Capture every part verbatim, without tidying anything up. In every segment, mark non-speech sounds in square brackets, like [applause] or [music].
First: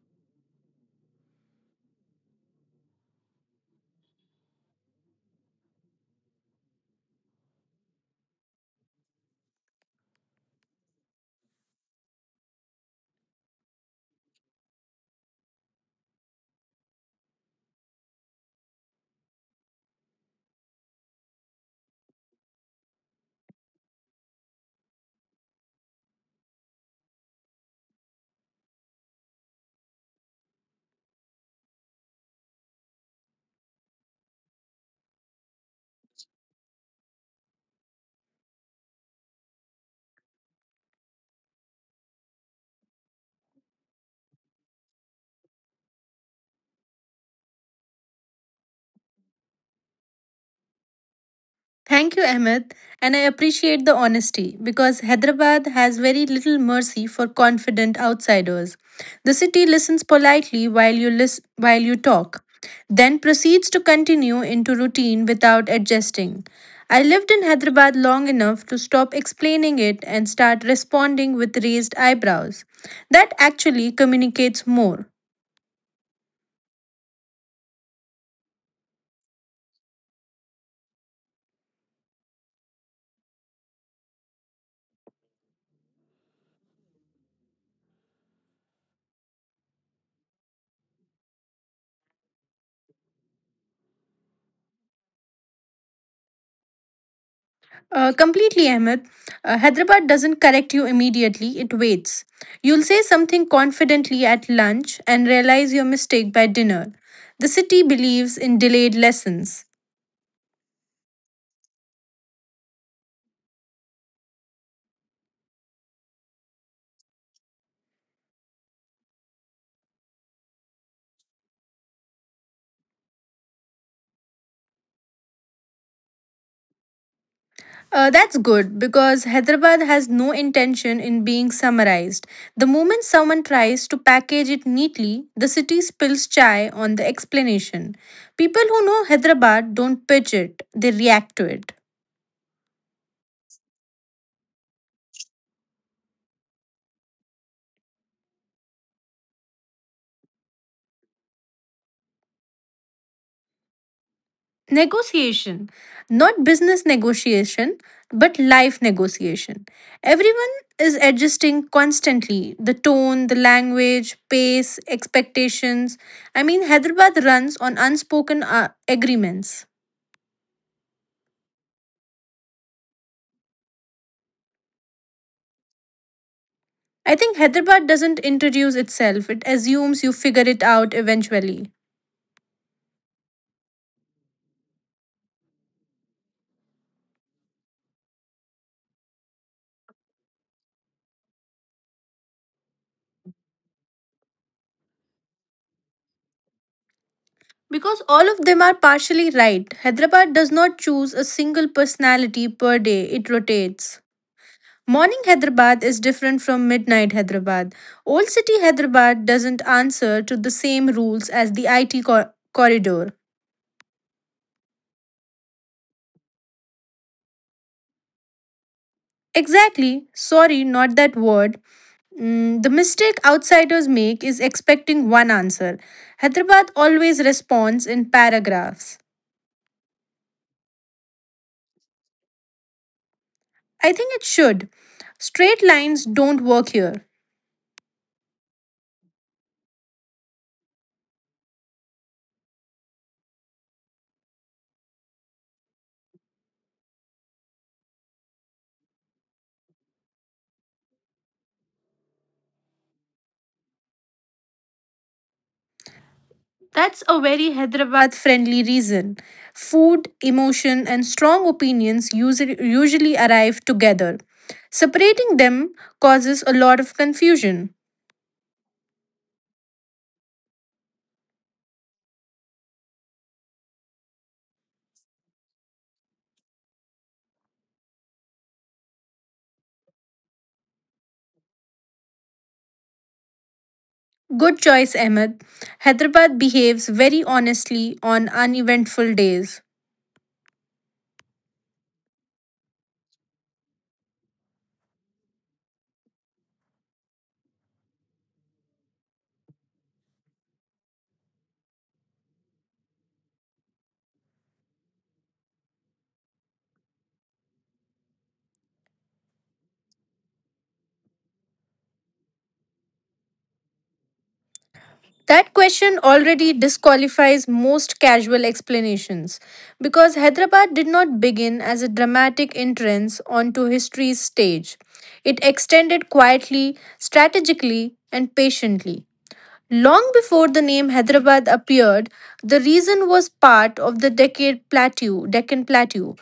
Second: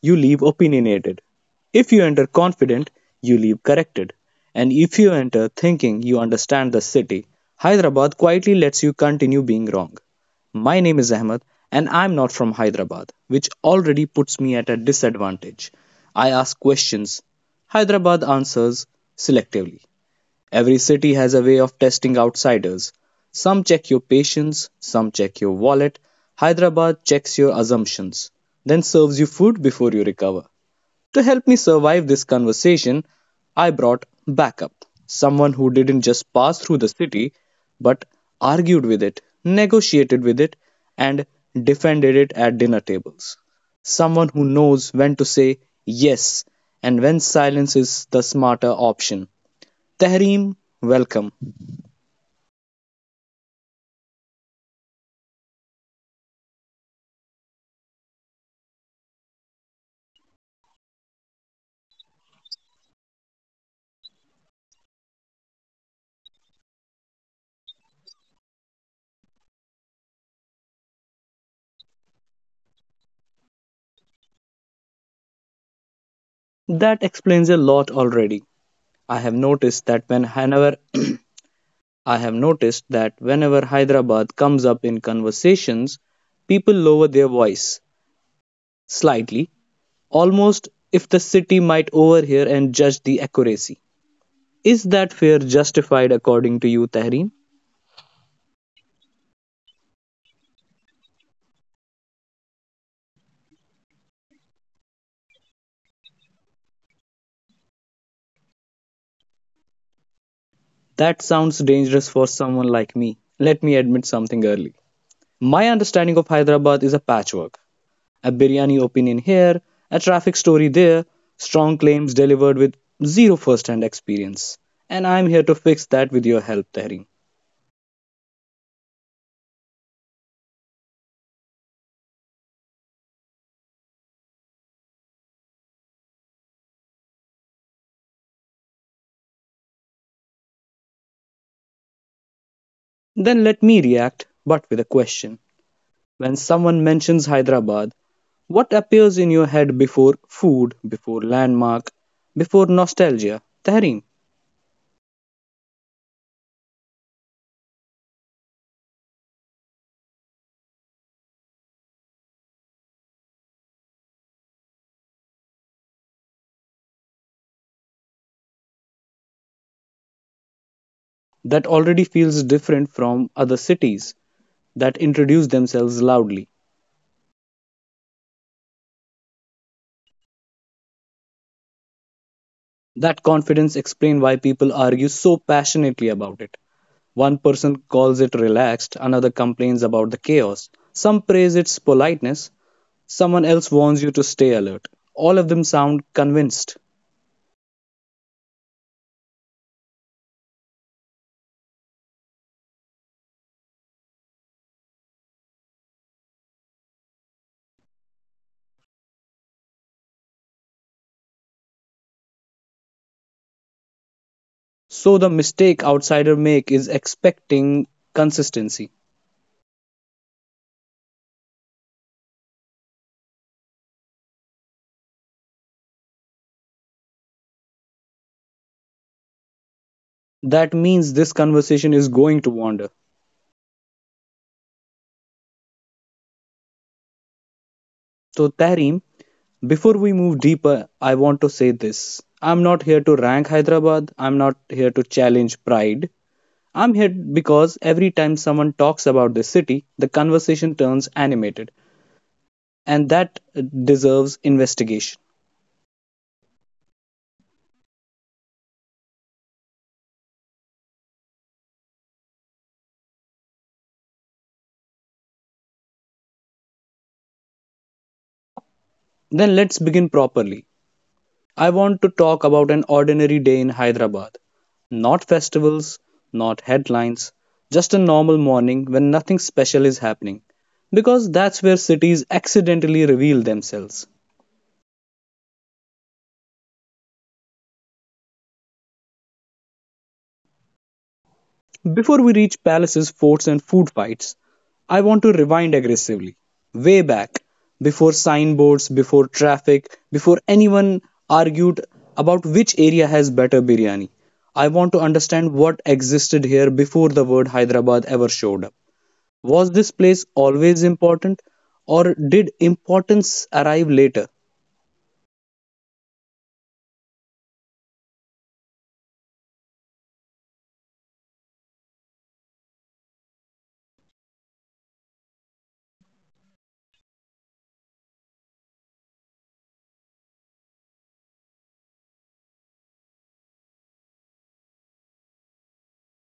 you leave opinionated. If you enter confident, you leave corrected. And if you enter thinking you understand the city, Hyderabad quietly lets you continue being wrong. My name is Ahmed, and I'm not from Hyderabad, which already puts me at a disadvantage. I ask questions. Hyderabad answers selectively. Every city has a way of testing outsiders. Some check your patience, some check your wallet. Hyderabad checks your assumptions, then serves you food before you recover. To help me survive this conversation, I brought backup, someone who didn't just pass through the city, but argued with it, negotiated with it, and defended it at dinner tables. Someone who knows when to say yes and when silence is the smarter option. Tahreem, welcome. Thank you, Ahmed, and I appreciate the honesty because Hyderabad has very little mercy for confident outsiders. The city listens politely while you lis- while you talk, then proceeds to continue into routine without adjusting. I lived in Hyderabad long enough to stop explaining it and start responding with raised eyebrows. That actually communicates more. That explains a lot already. I have noticed that when whenever [clears throat] I have noticed that whenever Hyderabad comes up in conversations, people lower their voice slightly, almost if the city might overhear and judge the accuracy. Is that fear justified according to you, Tahreem? Uh, completely, Ahmed. Uh, Hyderabad doesn't correct you immediately, it waits. You'll say something confidently at lunch and realize your mistake by dinner. The city believes in delayed lessons. That sounds dangerous for someone like me. Let me admit something early. My understanding of Hyderabad is a patchwork: a biryani opinion here, a traffic story there, strong claims delivered with zero first hand experience. And I'm here to fix that with your help, Tehri. Uh, that's good because Hyderabad has no intention in being summarized. The moment someone tries to package it neatly, the city spills chai on the explanation. People who know Hyderabad don't pitch it, they react to it. Then let me react, but with a question. When someone mentions Hyderabad, what appears in your head before food, before landmark, before nostalgia? Tehreem. Negotiation, not business negotiation, but life negotiation. Everyone is adjusting constantly the tone, the language, pace, expectations. I mean, Hyderabad runs on unspoken uh, agreements. That already feels different from other cities that introduce themselves loudly. I think Hyderabad doesn't introduce itself, it assumes you figure it out eventually. That confidence explains why people argue so passionately about it. One person calls it relaxed, another complains about the chaos. Some praise its politeness, someone else warns you to stay alert. All of them sound convinced. Because all of them are partially right. Hyderabad does not choose a single personality per day, it rotates. Morning Hyderabad is different from midnight Hyderabad. Old City Hyderabad doesn't answer to the same rules as the I T cor- corridor. So the mistake outsiders make is expecting consistency. Exactly, sorry, not that word. Mm, the mistake outsiders make is expecting one answer. Hyderabad always responds in paragraphs. That means this conversation is going to wander. I think it should. Straight lines don't work here. So Tareem, before we move deeper, I want to say this. I'm not here to rank Hyderabad. I'm not here to challenge pride. I'm here because every time someone talks about this city, the conversation turns animated, and that deserves investigation. That's a very Hyderabad friendly reason. Food, emotion, and strong opinions usually, usually arrive together. Separating them causes a lot of confusion. Then let's begin properly. I want to talk about an ordinary day in Hyderabad. Not festivals, not headlines, just a normal morning when nothing special is happening. Because that's where cities accidentally reveal themselves. Good choice, Ahmed. Hyderabad behaves very honestly on uneventful days. Before we reach palaces, forts, and food fights, I want to rewind aggressively. Way back, before signboards, before traffic, before anyone argued about which area has better biryani. I want to understand what existed here before the word Hyderabad ever showed up. Was this place always important, or did importance arrive later? That question already disqualifies most casual explanations because Hyderabad did not begin as a dramatic entrance onto history's stage. It extended quietly, strategically, and patiently. Long before the name Hyderabad appeared, the region was part of the decade plateau, Deccan plateau.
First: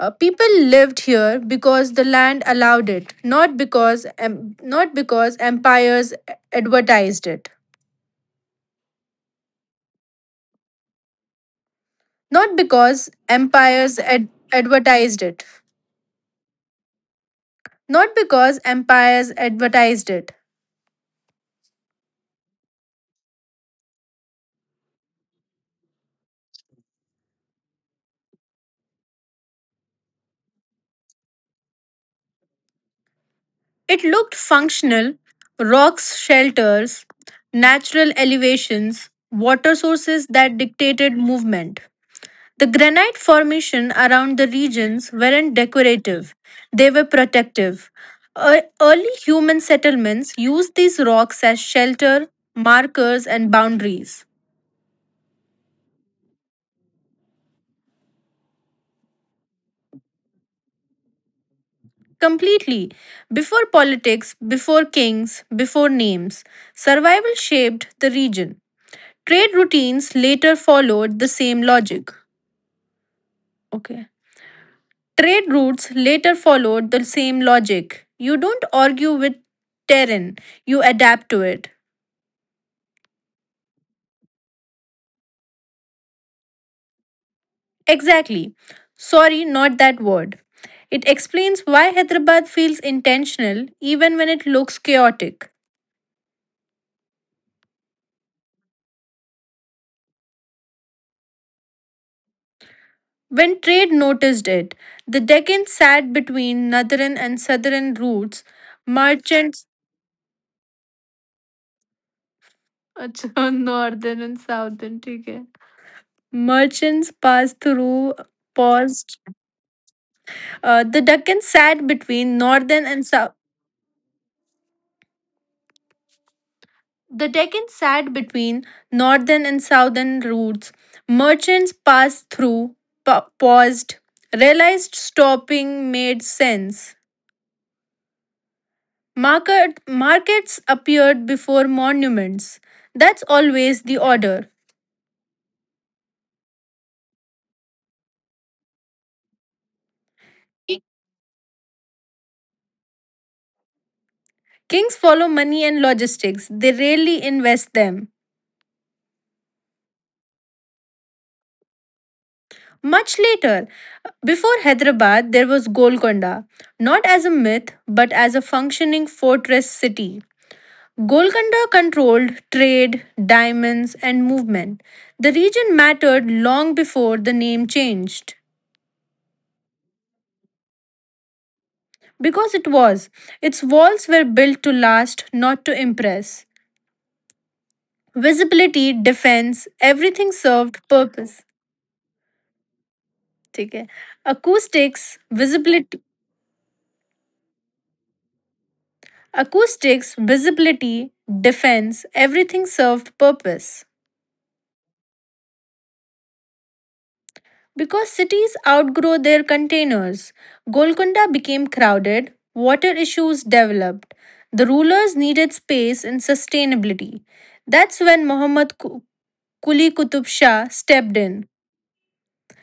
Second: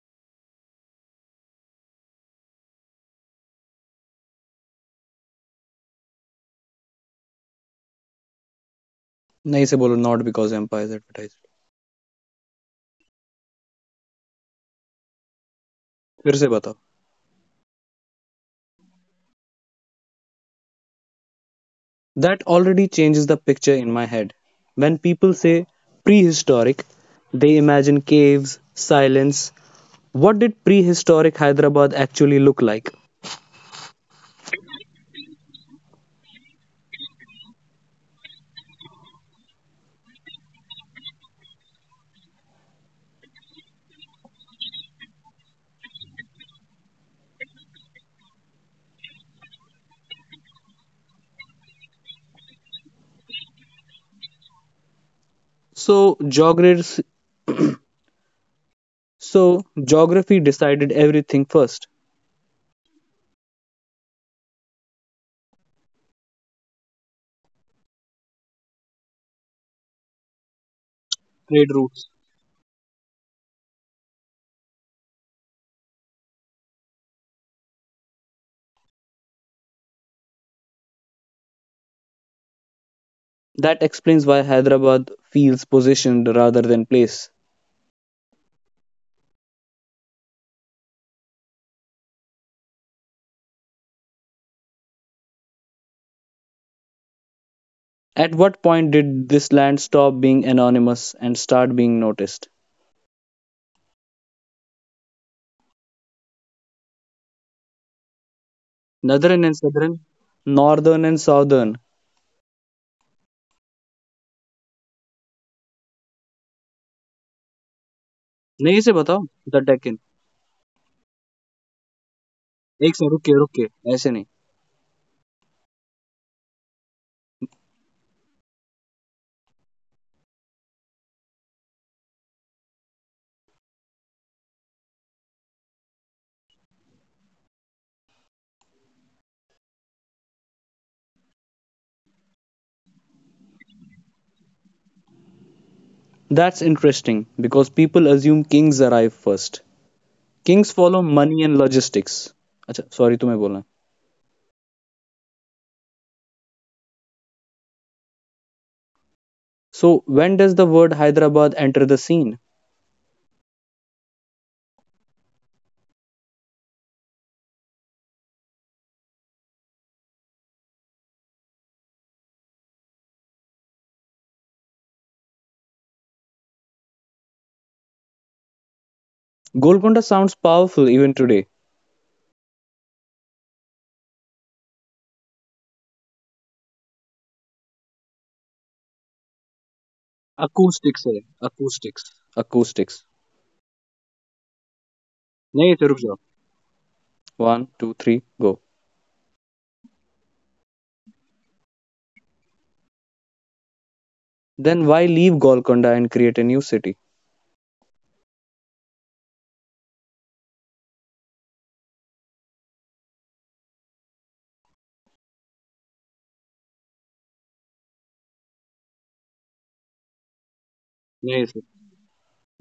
Uh, people lived here because the land allowed it, not because, em- not because empires advertised it. नहीं से बोलो not because empire is advertised. Not because empires ad- advertised it. फिर से बताओ. Not because empires advertised it. That already changes the picture in my head. When people say prehistoric, they imagine caves, silence. What did prehistoric Hyderabad actually look like? It looked functional rocks, shelters, natural elevations, water sources that dictated movement. The granite formation around the regions weren't decorative, they were protective. Ear- Early human settlements used these rocks as shelter, markers, and boundaries. So, geography, so geography decided everything first. Completely. Before politics, before kings, before names, survival shaped the region. Trade routines later followed the same Trade routes. logic. Okay. Trade routes later followed the same logic. You don't argue with terrain, you adapt to it. That explains why Hyderabad feels positioned rather than place. Exactly. Sorry, not that word. It explains why Hyderabad feels intentional even when it looks chaotic. At what point did this land stop being anonymous and start being noticed? When trade noticed it, the Deccan sat between northern and southern routes. Northern and Merchants southern. Northern and southern. अच्छा northern and southern ठीक है. Merchants passed through नहीं से paused. बताओ the Deccan. Uh, the Deccan sat between northern एक and second रुक south. के रुक के ऐसे नहीं. The Deccan sat between northern and southern routes. Merchants passed through, pa- paused, realized stopping made sense. Market, markets appeared before monuments. That's always the order. That's interesting because people assume kings arrive first. Kings follow money and logistics. अच्छा sorry तुम्हें बोलना है. Kings follow money and logistics, they rarely invest them. So when does the word Hyderabad enter the scene? Much later, before Hyderabad, there was Golconda, not as a myth but as a functioning fortress city. Golconda controlled trade, diamonds, and movement. The region mattered long before the name changed. Golconda sounds powerful even today. Because it was, its walls were built to last, not to impress. Visibility defence everything served acoustics है purpose acoustics. Acoustics. ठीक है acoustics नहीं थे रुक visibility जाओ. One, two, three, go. acoustics visibility defense everything served purpose Then why leave Golconda and create a new city? because cities outgrow their containers. Golconda became crowded. Water issues developed. The rulers needed space and sustainability. That's when Muhammad Ku- Kuli Qutub Shah stepped in. नहीं थे.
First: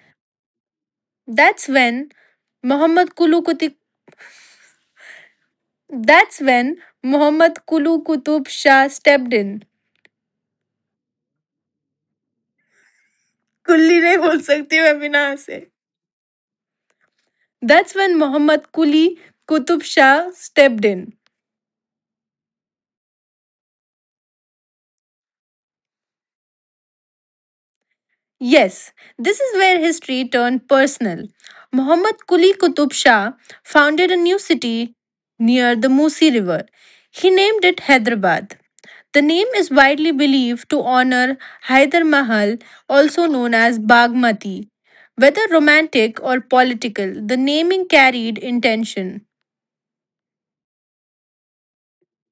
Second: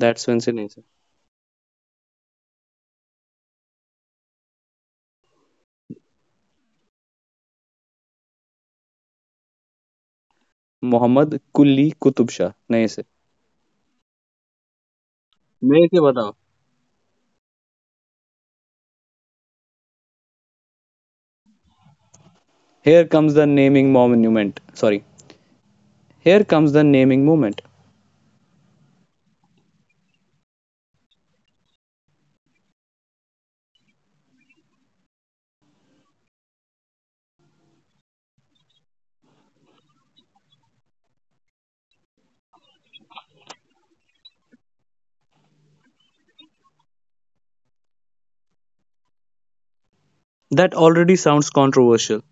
That's when से नहीं से. That's when Muhammad Kulu Kuti. That's when Mohammad Kulu Qutub Shah stepped in. Mohammad Kulli Qutub Shah नहीं से. कुल्ली नहीं बोल सकती मैं बिना से नहीं थे बताओ. That's when Mohammad Kuli Qutub Shah stepped in. Here comes the naming monument. Sorry, Here comes the naming moment. Yes, this is where history turned personal. Muhammad Quli Qutub Shah founded a new city near the Musi River. He named it Hyderabad. The name is widely believed to honor Hyder Mahal, also known as Bagmati. Whether romantic or political, the naming carried intention. That already sounds controversial.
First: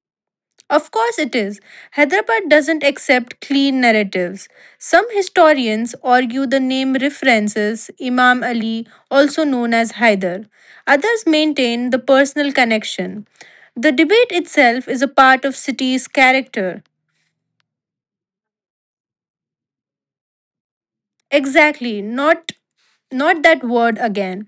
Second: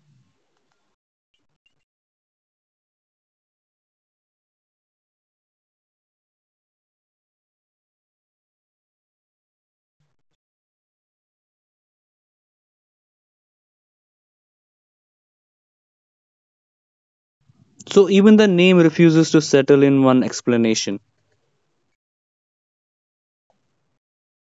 Of course it is. Hyderabad doesn't accept clean narratives. Some historians argue the name references Imam Ali, also known as Hyder. Others maintain the personal connection. The debate itself is a part of city's character. So even the name refuses to settle in one explanation. Exactly, not not that word again.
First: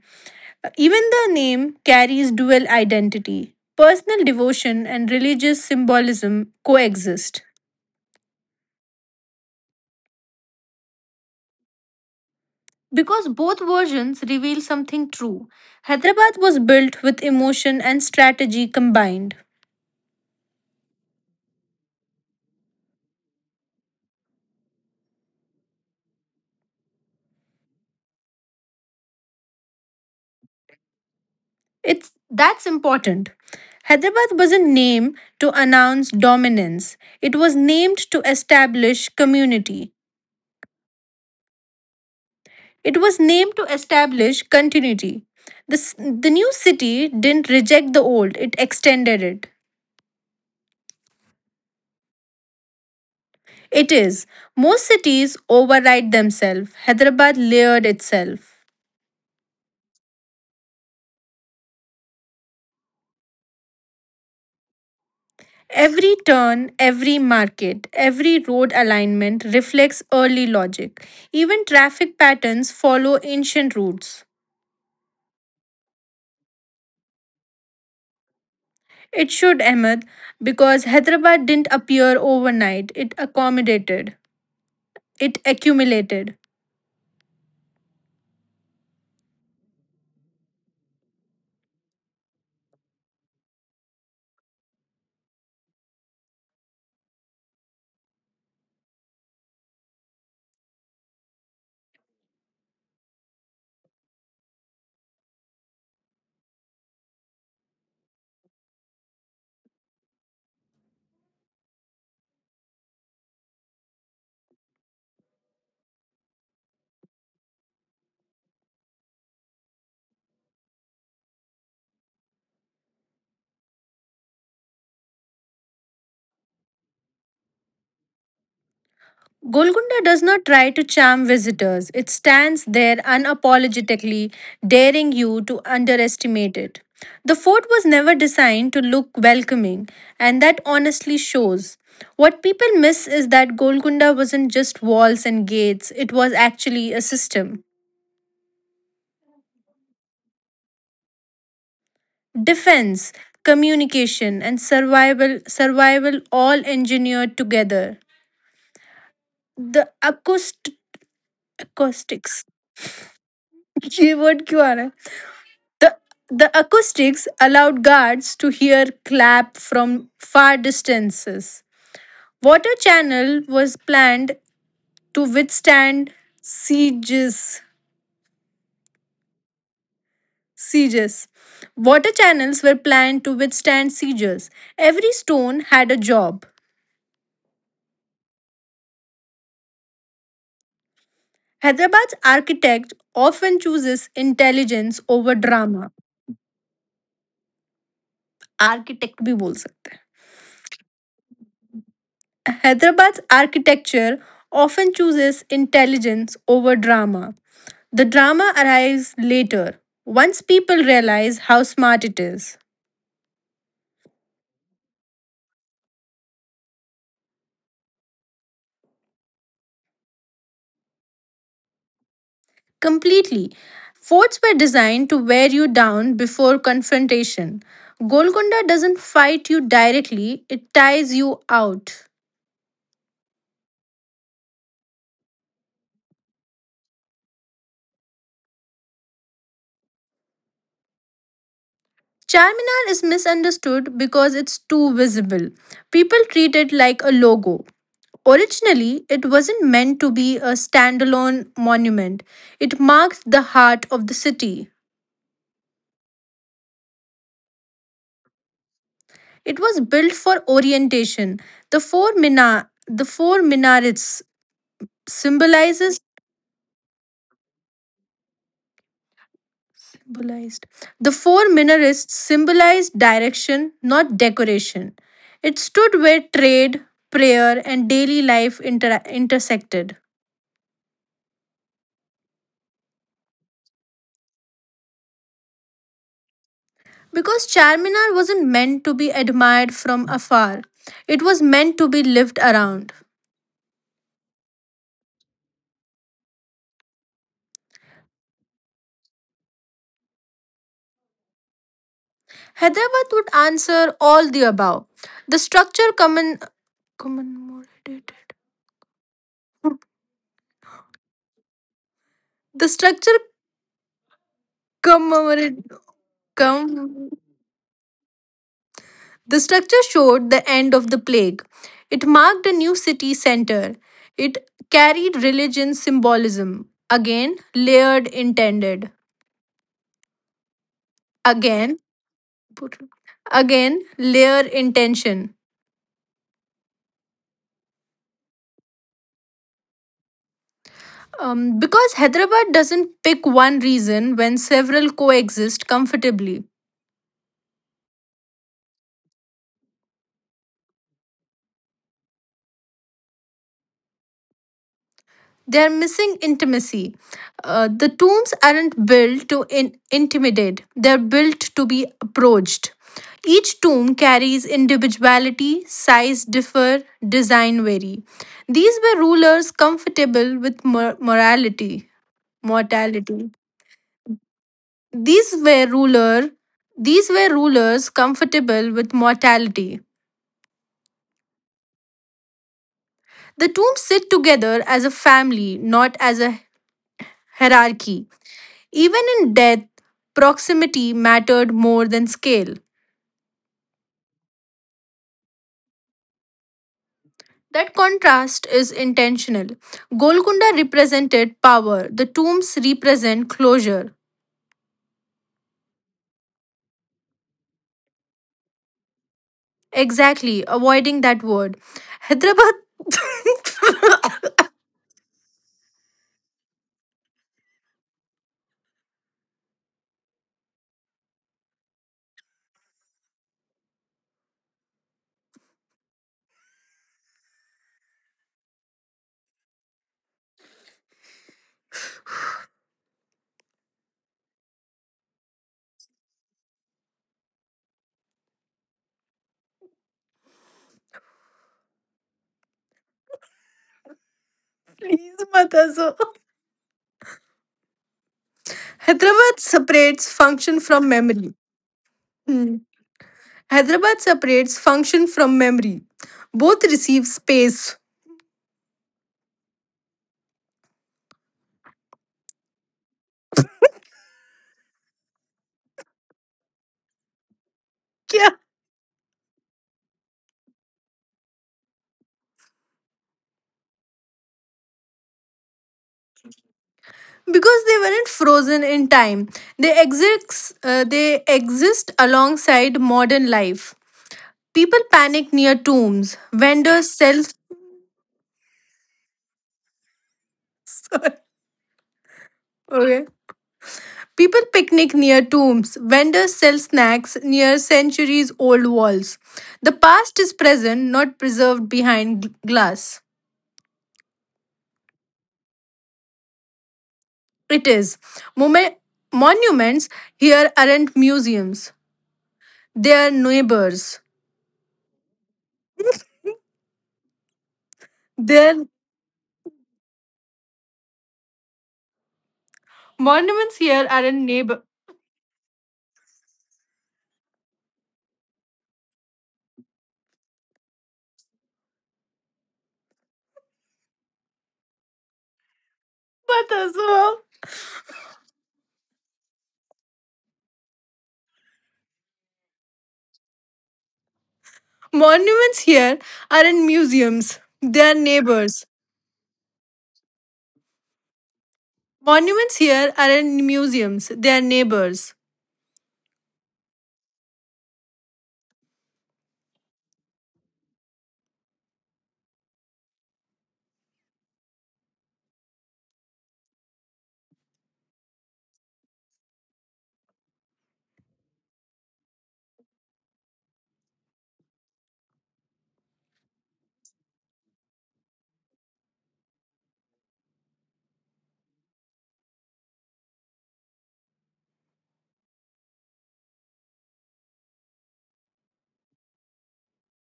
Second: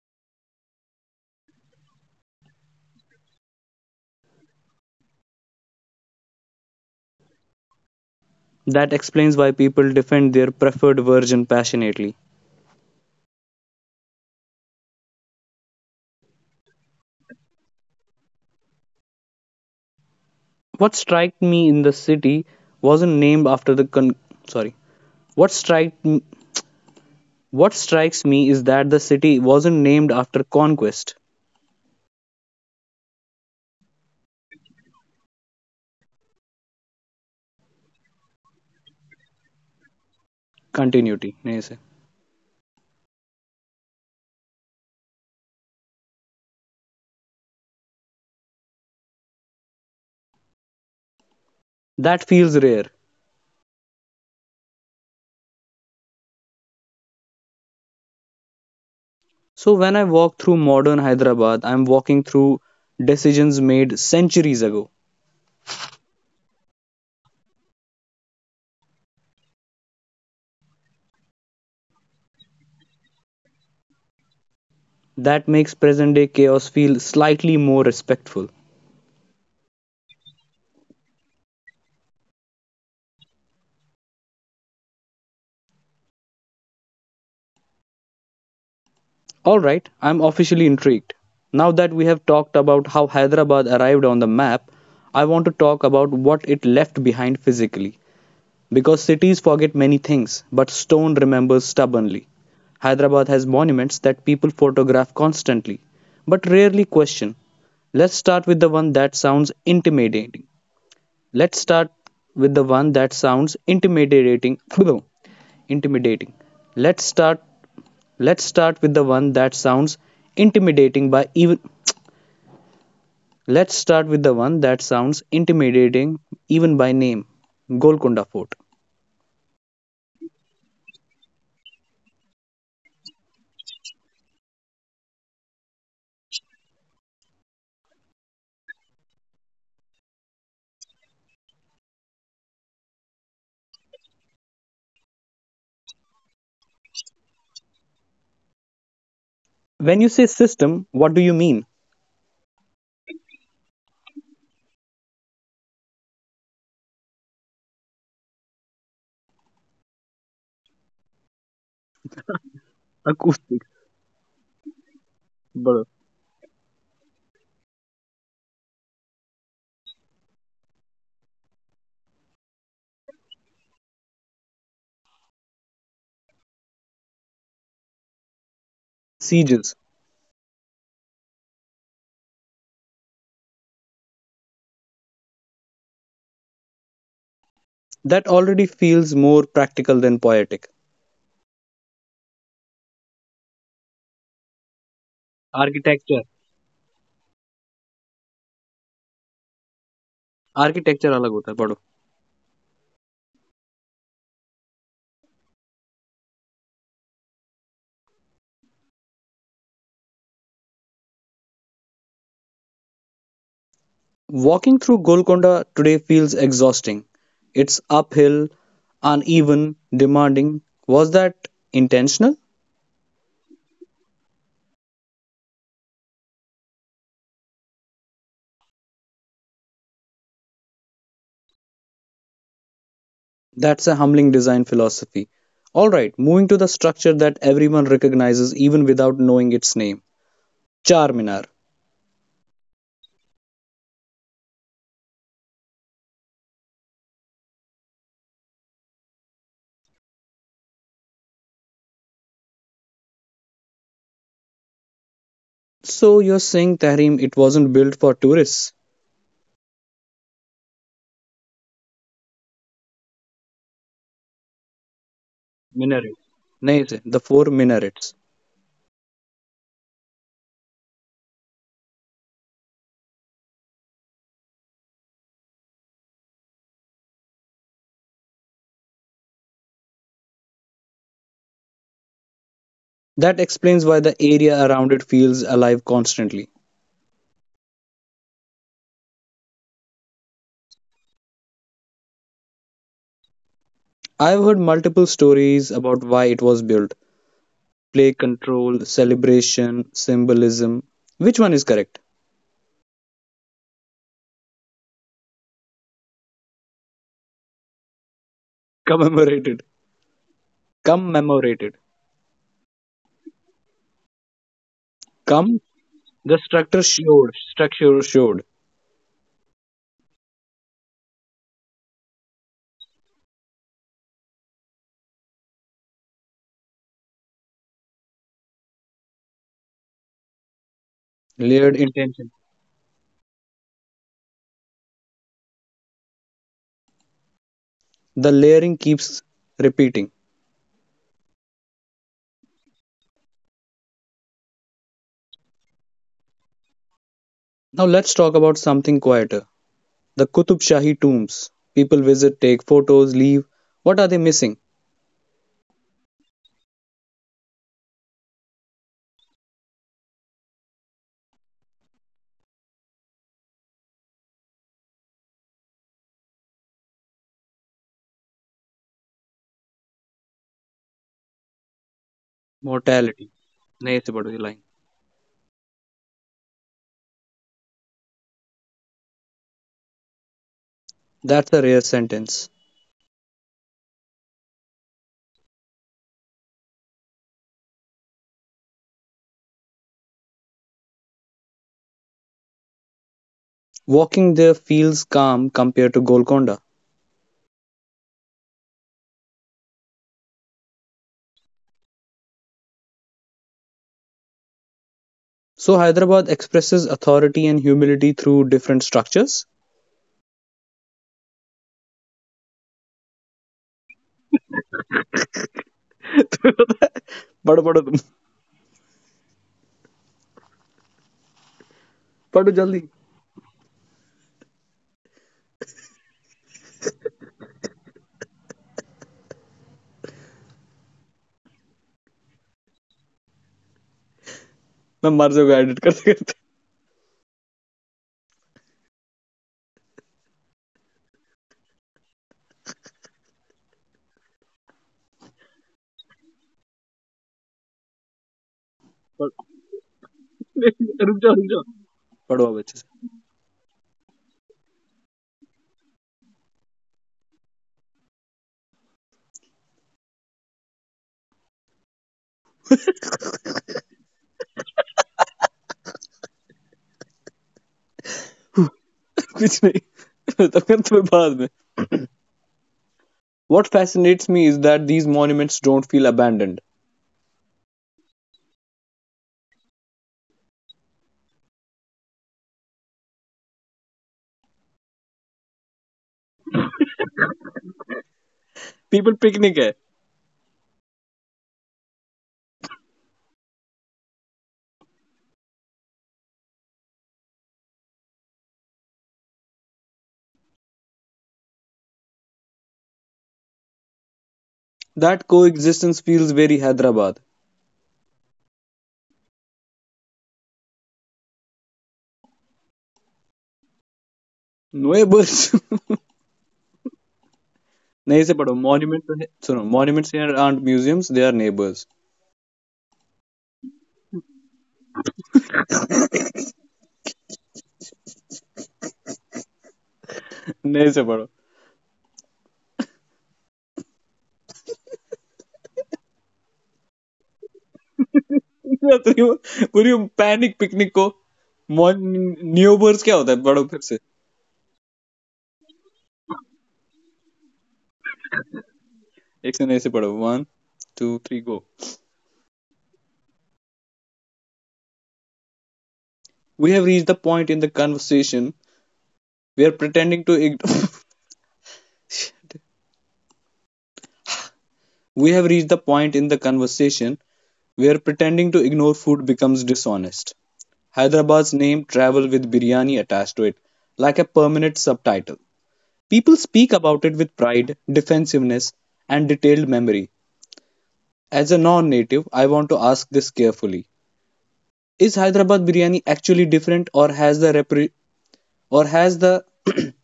Even the name carries dual identity. Personal devotion and religious symbolism coexist. That explains why people defend their preferred version passionately. Because both versions reveal something true. Hyderabad was built with emotion and strategy combined. What struck me in the city wasn't named after the con- sorry. What strike what strikes me is that the city wasn't named after conquest It's that's important. Hyderabad wasn't named to announce dominance. It was named to establish community. continuity. It was named to establish continuity. This, the new city didn't reject the old, it extended it. That feels rare. It is. Most cities override themselves. Hyderabad layered itself. So when I walk through modern Hyderabad, I'm walking through decisions made centuries ago. Every turn, every market, every road alignment reflects early logic. Even traffic patterns follow ancient routes. That makes present day chaos feel slightly more respectful. It should, Ahmed, because Hyderabad didn't appear overnight, it accommodated, it accumulated. Alright, I'm officially intrigued. Now that we have talked about how Hyderabad arrived on the map, I want to talk about what it left behind physically. Because cities forget many things, but stone remembers stubbornly. Hyderabad has monuments that people photograph constantly, but rarely question. Let's start with the one that sounds intimidating Let's start with the one that sounds intimidating. [laughs] intimidating. Let's start let's start with the one that sounds intimidating by even let's start with the one that sounds intimidating even by name. Golconda Fort. Golconda does not try to charm visitors, it stands there unapologetically, daring you to underestimate it. The fort was never designed to look welcoming, and that honestly shows. What people miss is that Golconda wasn't just walls and gates, it was actually a system. When you say system, what do you mean? Defense, communication, and survival, survival all engineered together. The acoust- acoustics. Acoustics, [laughs] ये word क्यों आ रहा है? brother. The, the acoustics allowed guards to hear clap from far distances. Water channel was planned to withstand sieges. Sieges. Sieges. Water channels were planned to withstand sieges. Every stone had a job. That already feels more practical than poetic. Hyderabad's architect often chooses intelligence over drama. Architecture. Architect भी बोल सकते Architecture अलग होता है. हैं Hyderabad architecture often chooses intelligence over drama The drama arrives later, once people realize how smart it is. Walking through Golconda today feels exhausting. It's uphill, uneven, demanding. Was that intentional? Completely. Forts were designed to wear you down before confrontation. Golconda doesn't fight you directly, it ties you out. That's a humbling design philosophy. All right, moving to the structure that everyone recognizes even without knowing its name: Charminar. Charminar is misunderstood because it's too visible. People treat it like a logo. Originally, it wasn't meant to be a standalone monument, it marked the heart of the city. So you're saying, Tahrim, it wasn't built for tourists? It was built for orientation. The four mina, the four minarets symbolizes Minaret. Nahi se, the four minarets. symbolized. The four minarets symbolized direction, not decoration. It stood where trade, prayer, and daily life inter- intersected. That explains why the area around it feels alive constantly. Because Charminar wasn't meant to be admired from afar, it was meant to be lived around. I've heard multiple stories about why it was built: play control, celebration, symbolism. Which one is correct? Hyderabad would answer all the above. The structure common, commemorated. Commemorated. Commemorated. The structure Come, commemorative. the structure Com- showed, structure showed, the structure showed the end of the plague. It marked a new city center. It carried religion symbolism. Again, layered intended. layered Again, intention. again, layer intention. The layering keeps repeating. Um, because Hyderabad doesn't pick one reason when several coexist comfortably. Now let's talk about something quieter. The Qutub Shahi tombs. People visit, take photos, leave. What are they missing? They're missing intimacy. Uh, the tombs aren't built to in- intimidate, they're built to be approached. Each tomb carries individuality, size differ, design vary. These were rulers comfortable with mor- morality, Mortality. mortality. These were ruler these were rulers comfortable with mortality. That's a rare sentence. The tombs sit together as a family, not as a hierarchy. Even in death, proximity mattered more than scale. Walking there feels calm compared to Golconda. That contrast is intentional. Golconda represented power, the tombs represent closure. So Hyderabad expresses authority and humility through different structures. Exactly, avoiding that word. Hyderabad. [laughs] पढ़ो पढ़ो तुम पढ़ो जल्दी, मैं मर जाऊंगा edit करते करते. Please, Matazo. Hyderabad separates function from रुक जाओ memory. रुक जाओ. पढ़ो अब Hmm. अच्छे से. Hyderabad separates function from memory. Both receive space. क्या कुछ नहीं तब फिर तुम्हें बाद में. [laughs] What fascinates me is that these monuments don't feel abandoned. because they weren't frozen in time. They exist, uh, they exist alongside modern life. People panic near tombs. Vendors sell. People picnic है. Okay. People picnic near tombs. Vendors sell snacks near centuries old walls. The past is present, not preserved behind gl- glass. That coexistence feels very Hyderabad. It is. Mome- monuments here aren't museums, they are neighbors. Neighbors. [laughs] नए से पढ़ो. Their Monuments सुनो. Monuments here aren't museums, they are neighbors. monuments here aren't neighbors. नए से पढ़ो. But as well. [laughs] पूरी पूरी panic picnic को मॉर्निंग न्यू वर्ड्स क्या होता है पढ़ो फिर से. Monuments here aren't museums, they're neighbors. एक से नए से पढ़ो. One two three go. Monuments here aren't museums, they're neighbors. We have reach the point in the conversation we are pretending to we have reach the point in the conversation. [laughs] where pretending to ignore food becomes dishonest. Hyderabad's name travel with biryani attached to it, like a permanent subtitle. People speak about it with pride, defensiveness, and detailed memory. As a non native, I want to ask this carefully. Is Hyderabad biryani actually different, or has the repre- or has the [clears throat]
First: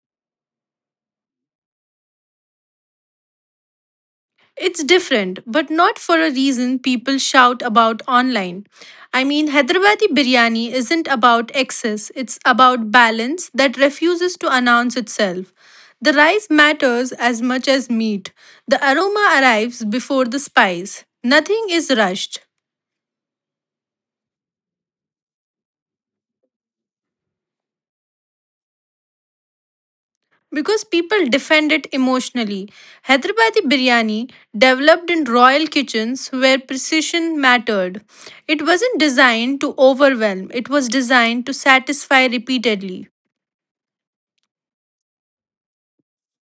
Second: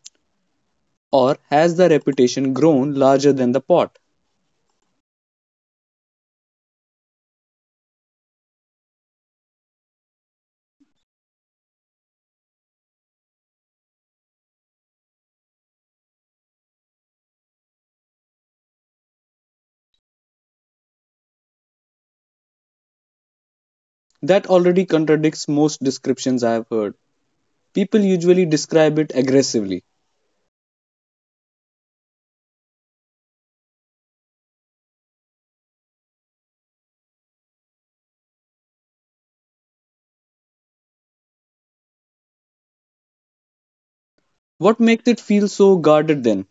or has the reputation grown larger than the pot? It's different, but not for a reason people shout about online. I mean, Hyderabadi biryani isn't about excess, it's about balance that refuses to announce itself. The rice matters as much as meat. The aroma arrives before the spice. Nothing is rushed. That already contradicts most descriptions I have heard. People usually describe it aggressively. Because people defend it emotionally. Hyderabadi biryani developed in royal kitchens where precision mattered. It wasn't designed to overwhelm, it was designed to satisfy repeatedly. What makes it feel so guarded then?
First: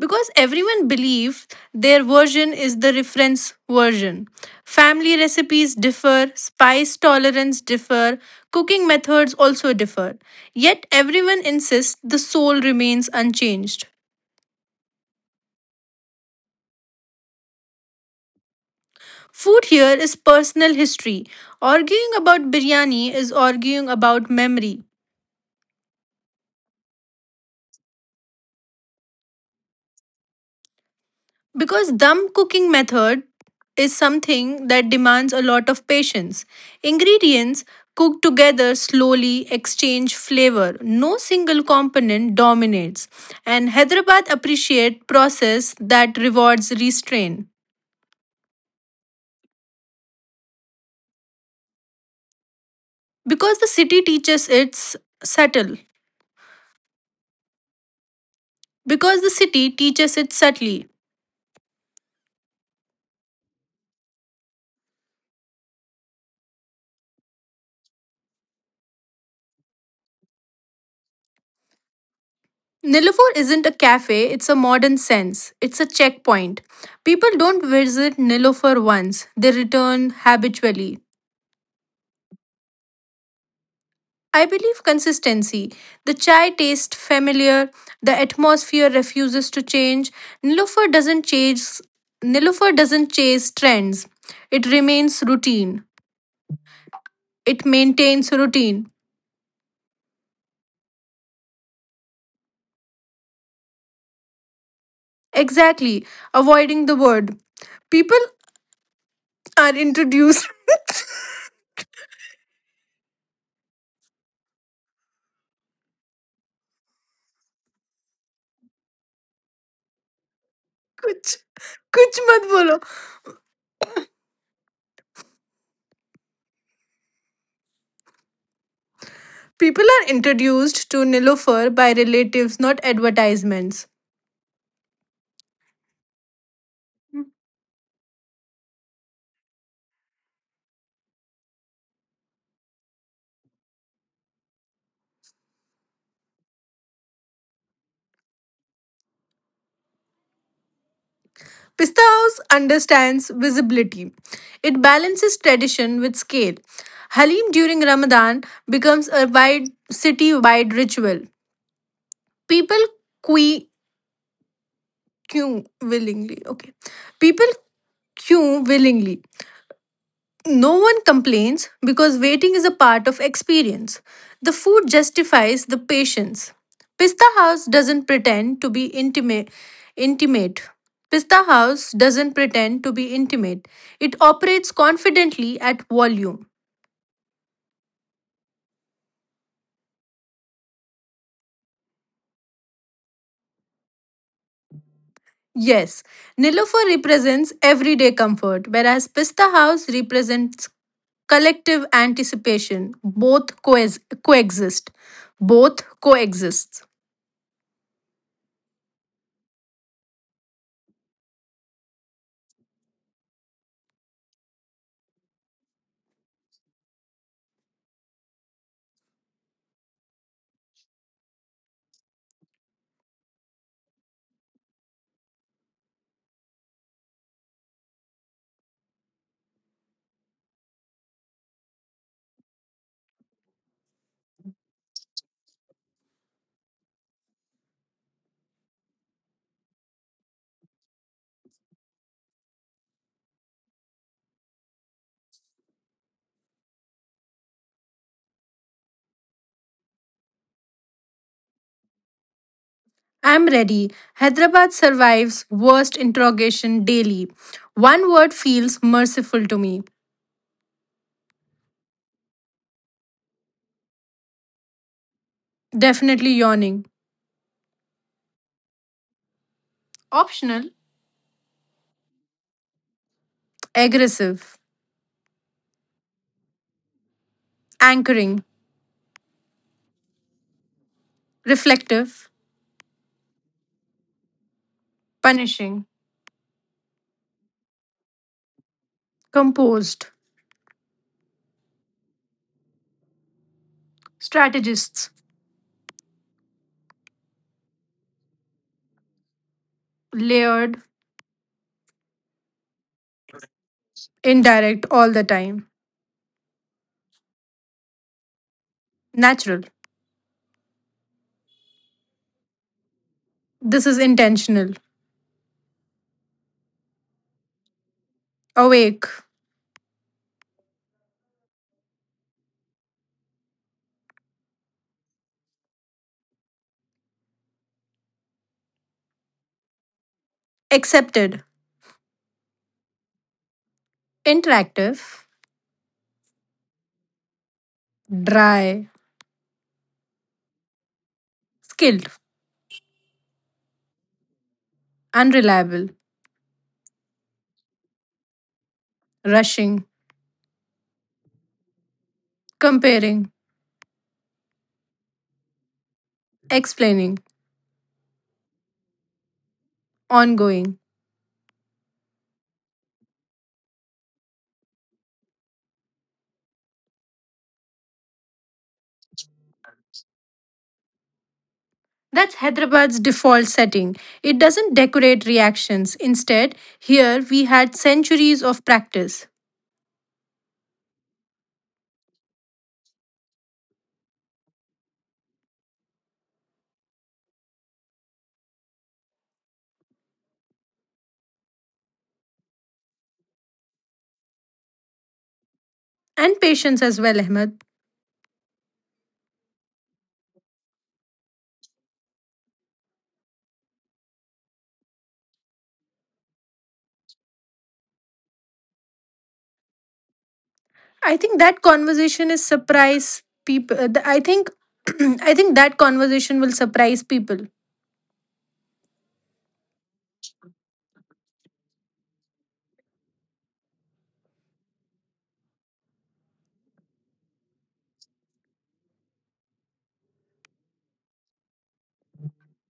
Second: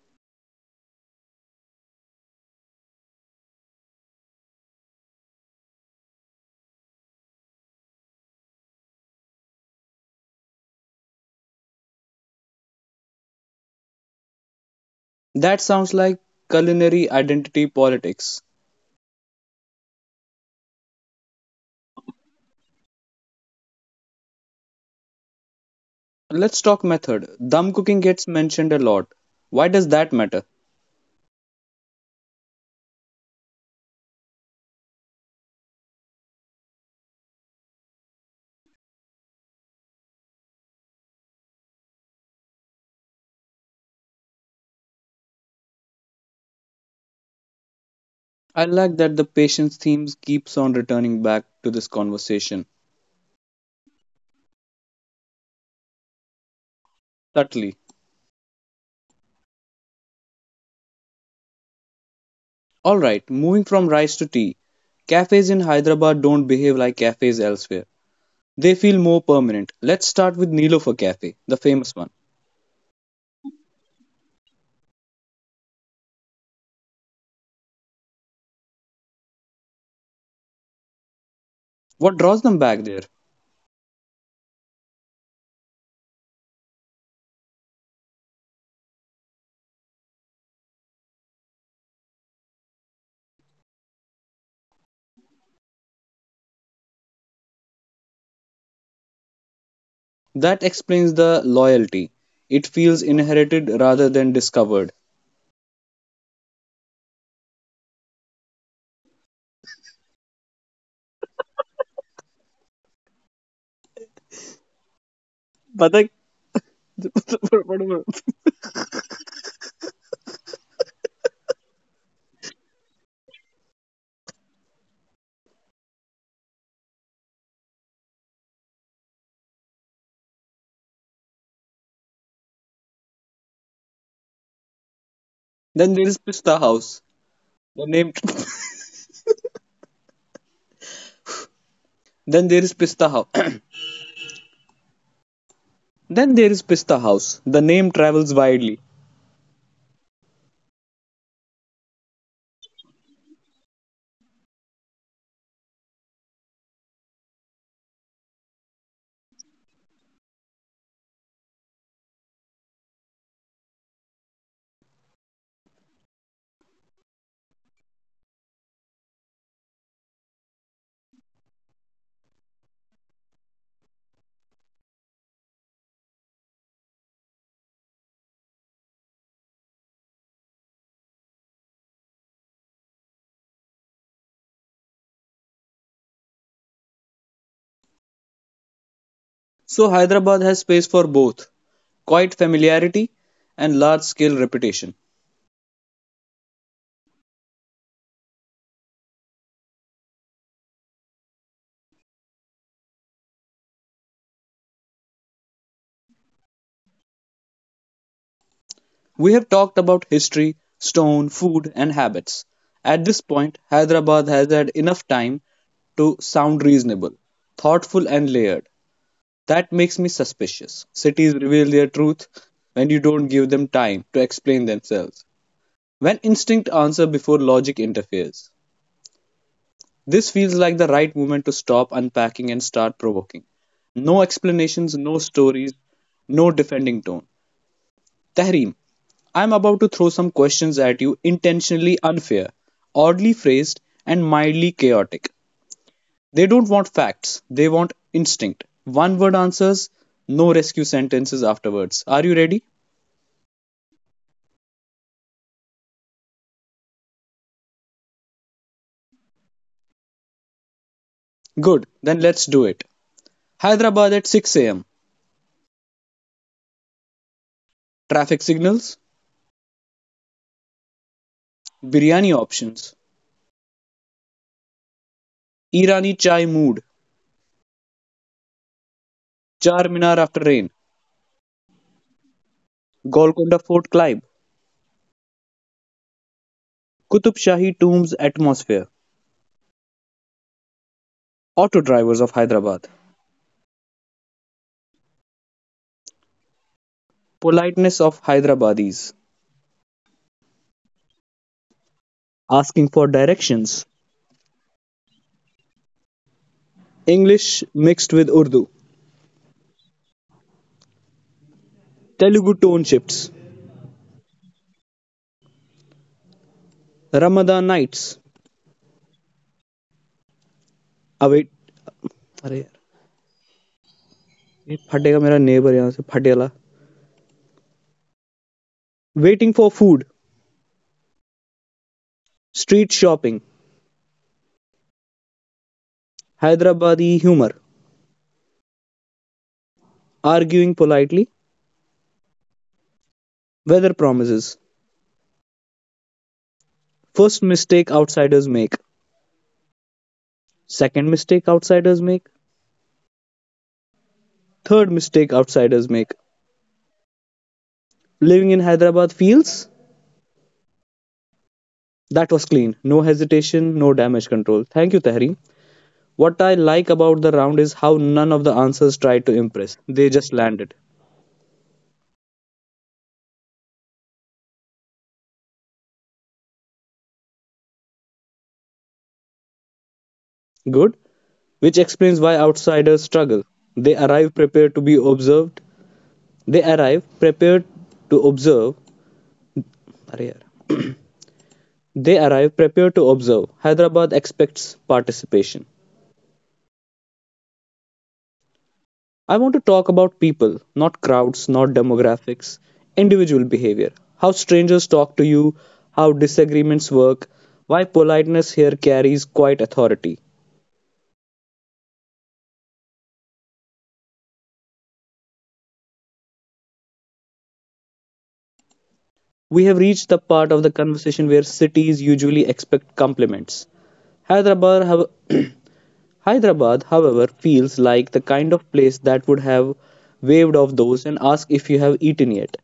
Because everyone believes their version is the reference version. Family recipes differ, spice tolerance differ, cooking methods also differ. Yet everyone insists the soul remains unchanged. That sounds like culinary identity politics. Food here is personal history. Arguing about biryani is arguing about memory. Let's talk method. Dum cooking gets mentioned a lot. Why does that matter? Because dum cooking method is something that demands a lot of patience. Ingredients cook together slowly, exchange flavor. No single component dominates. And Hyderabad appreciates process that rewards restraint. I like that the patience themes keeps on returning back to this conversation Because the city teaches its subtle. subtly. Because the city teaches it subtly. Alright, moving from rice to tea. Cafes in Hyderabad don't behave like cafes elsewhere. They feel more permanent. Let's start with Nilofer Cafe, the famous one. Nilufar isn't a cafe, it's a modern sense. It's a checkpoint. People don't visit Nilufar once, they return habitually. What draws them back there? I believe consistency. The chai tastes familiar, the atmosphere refuses to change. Nilufar doesn't chase Nilufar doesn't chase trends. It remains routine. It maintains routine. That explains the loyalty. It feels inherited rather than discovered. Exactly. Avoiding the word. People are introduced. [laughs] But like, कुछ कुछ मत बोलो People are introduced to Nilofer by relatives, not advertisements. [laughs] Then there is Pista House. The name. [laughs] then there is Pista House. [clears throat] Then there is Pista House. The name travels widely. Pista House understands visibility. It balances tradition with scale. Halim during Ramadan becomes a wide city-wide ritual. People que- queue willingly. Okay, people queue willingly. No one complains because waiting is a part of experience. The food justifies the patience. Pista House doesn't pretend to be intimate. intimate. Pista House doesn't pretend to be intimate. It operates confidently at volume. So Hyderabad has space for both quiet familiarity and large scale reputation. Yes, Nilofer represents everyday comfort, whereas Pista House represents collective anticipation. Both coes- coexist. Both coexist. We have talked about history, stone, food, and habits. At this point, Hyderabad has had enough time to sound reasonable, thoughtful, and layered. That makes me suspicious. Cities reveal their truth when you don't give them time to explain themselves, when instinct answers before logic interferes. This feels like the right moment to stop unpacking and start provoking. No explanations, no stories, no defending tone. Tahreem, I'm about to throw some questions at you, intentionally unfair, oddly phrased, and mildly chaotic. They don't want facts, they want instinct. One word answers, no rescue sentences afterwards. Are you ready? I'm ready. Hyderabad survives worst interrogation daily. One word feels merciful to me. Good, then let's do it. Hyderabad at six a m. Definitely yawning. Traffic signals, Optional. biryani options, Aggressive. Irani chai mood, Anchoring. Charminar after rain, Reflective. Golconda Fort climb, Punishing. Qutub Shahi tombs atmosphere, Composed. auto drivers of Hyderabad, Strategists. politeness of Hyderabadis, Layered. asking for directions, Indirect all the time. English mixed with Urdu, Natural. Telugu tone shifts, This is intentional. Ramadan nights, Awake. await. अरे यार, ये फटेगा मेरा neighbour यहाँ से फटेला. Waiting for food. Accepted. Street shopping. Interactive. Hyderabadi humour. Dry. Arguing politely. Skilled. Weather promises. Unreliable. First mistake outsiders make. Rushing. Second mistake outsiders make. Comparing. Third mistake outsiders make. Explaining Living in Hyderabad feels. ongoing. That was clean. No hesitation, no damage control. Thank you, Tahrim. What I like about the round is how none of the answers tried to impress. They just landed. That's Hyderabad's default setting. It doesn't decorate reactions. Instead, here we had centuries of practice Good? Which explains why outsiders struggle. They arrive prepared to be observed. They arrive prepared to observe. अरे यार. They arrive prepared to observe. Hyderabad expects participation. and patience as well, Ahmed. I want to talk about people, not crowds, not demographics, individual behavior, how strangers talk to you, how disagreements work, why politeness here carries quite authority. I think that conversation is surprise people. I think, [clears throat] I think that conversation will surprise people. We have reached the part of the conversation where cities usually expect compliments. Hyderabad, how- [clears throat] Hyderabad, however, feels like the kind of place that would have waved off those and asked if you have eaten yet,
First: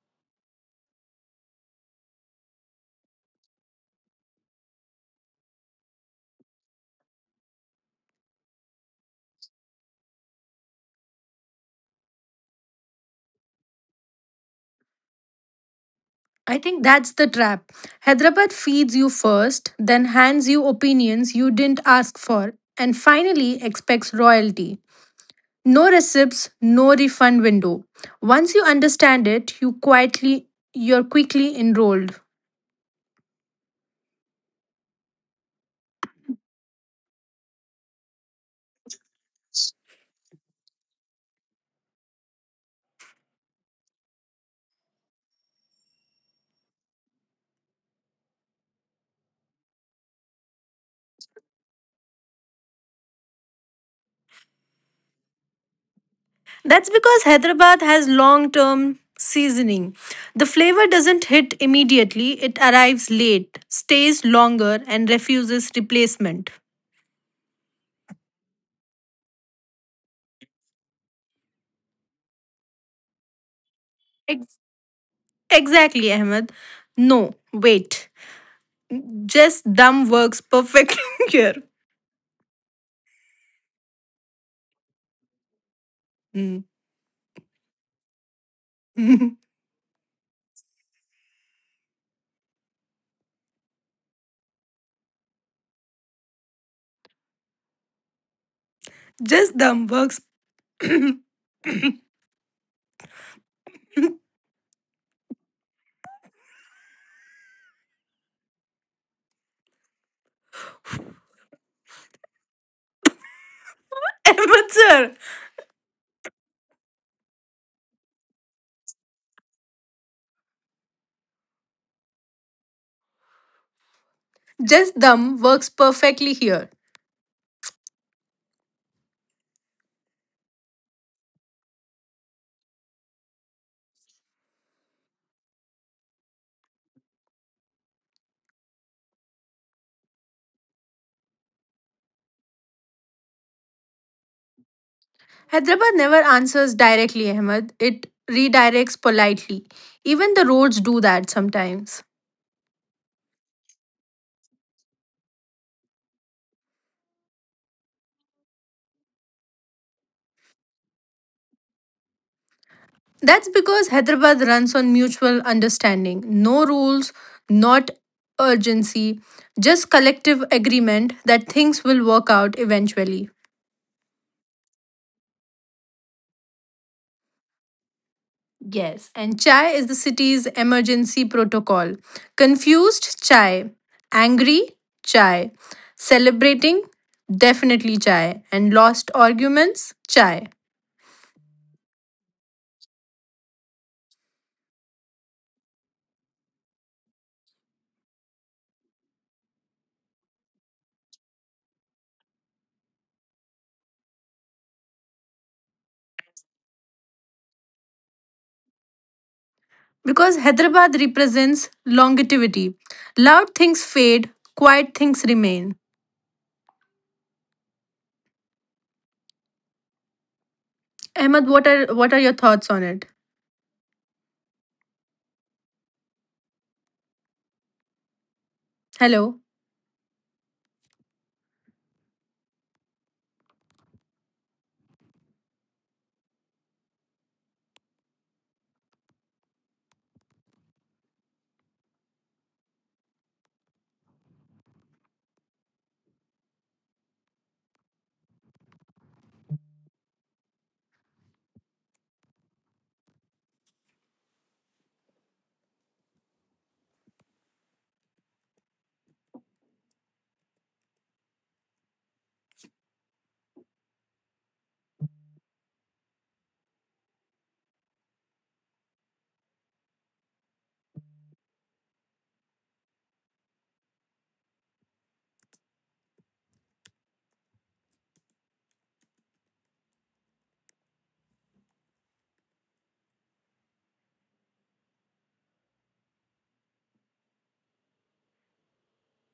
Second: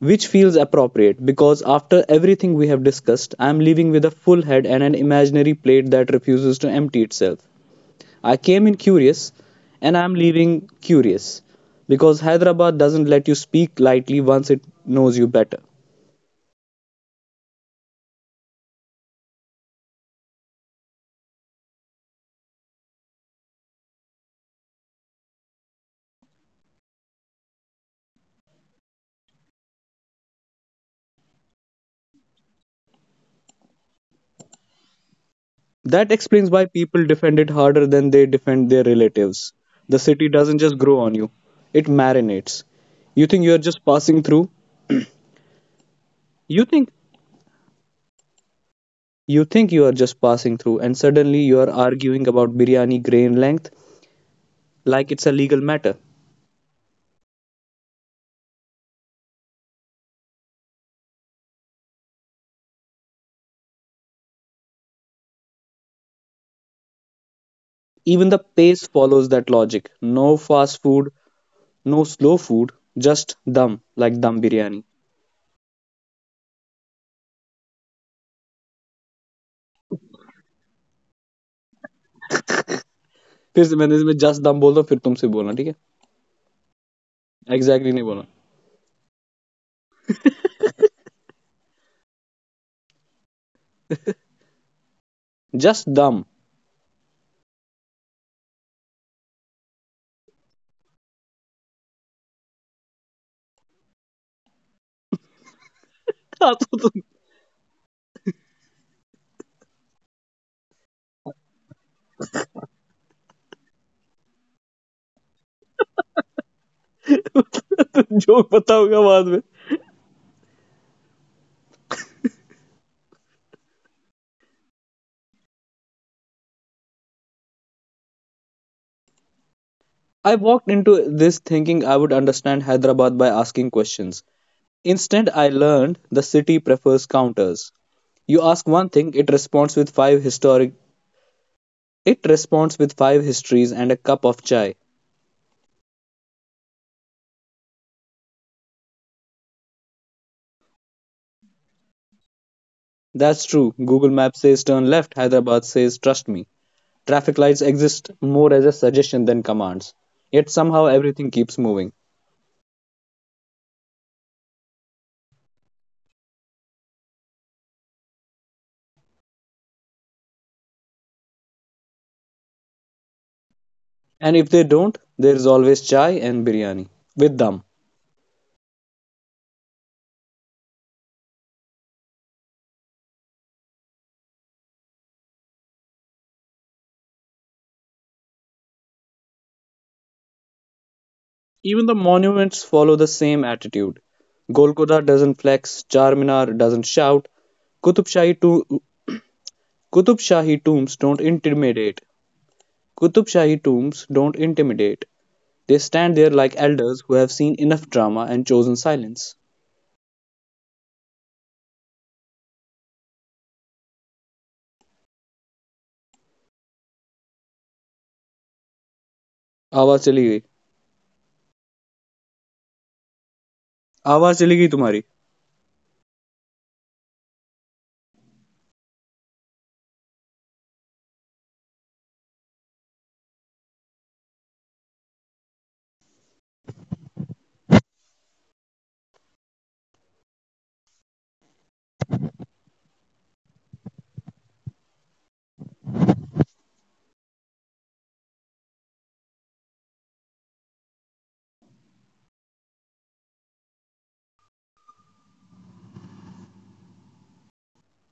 which feels appropriate because after everything we have discussed, I am leaving with a full head and an imaginary plate that refuses to empty itself. I came in curious, and I am leaving curious because Hyderabad doesn't let you speak lightly once it knows you better. I think that's the trap. Hyderabad feeds you first, then hands you opinions you didn't ask for, and finally expects royalty. No receipts, no refund window. Once you understand it, you quietly you're quickly enrolled. That explains why people defend it harder than they defend their relatives. The city doesn't just grow on you, it marinates. You think you are just passing through? You think you think you are just passing through and suddenly you are arguing about biryani grain length like it's a legal matter. That's because Hyderabad has long-term seasoning. The flavor doesn't hit immediately, it arrives late, stays longer and refuses replacement. Even the pace follows that logic. No fast food, no slow food, just dum like dum Ex- biryani. exactly, Ahmed. No, wait. Just dumb works perfectly [laughs] here. फिर से मैंने इसमें just दम बोल दो फिर तुमसे बोलना ठीक है. Mm. एग्जैक्टली नहीं बोलना. [laughs] जस्ट दम. Just dumb works [laughs] तो तुम [laughs] Ahmed sir. जोक बताऊंगा बाद में. Just dumb works perfectly here. I walked into this thinking I would understand Hyderabad by asking questions. Instead, I learned the city prefers counters. You ask one thing, it responds with five historic it responds with five histories and a cup of chai. Hyderabad never answers directly, Ahmed. It redirects politely. Even the roads do that sometimes. That's true. Google Maps says turn left, Hyderabad says trust me. Traffic lights exist more as a suggestion than commands. Yet somehow everything keeps moving. That's because Hyderabad runs on mutual understanding. No rules, not urgency, just collective agreement that things will work out eventually. And if they don't, there is always chai and biryani with dum. Yes, and chai is the city's emergency protocol. Confused, chai. Angry, chai. Celebrating, definitely chai. And lost arguments, chai. Even the monuments follow the same attitude. Golconda doesn't flex, Charminar doesn't shout, Qutub Shahi, to- Qutub Shahi tombs don't intimidate. Qutub Shahi tombs don't intimidate. They stand there like elders who have seen enough drama and chosen silence. Because Hyderabad represents longevity. Loud things fade, quiet things remain. आवाज चली गई. Ahmed, what are what are your thoughts on it? आवाज चली गई तुम्हारी. Hello.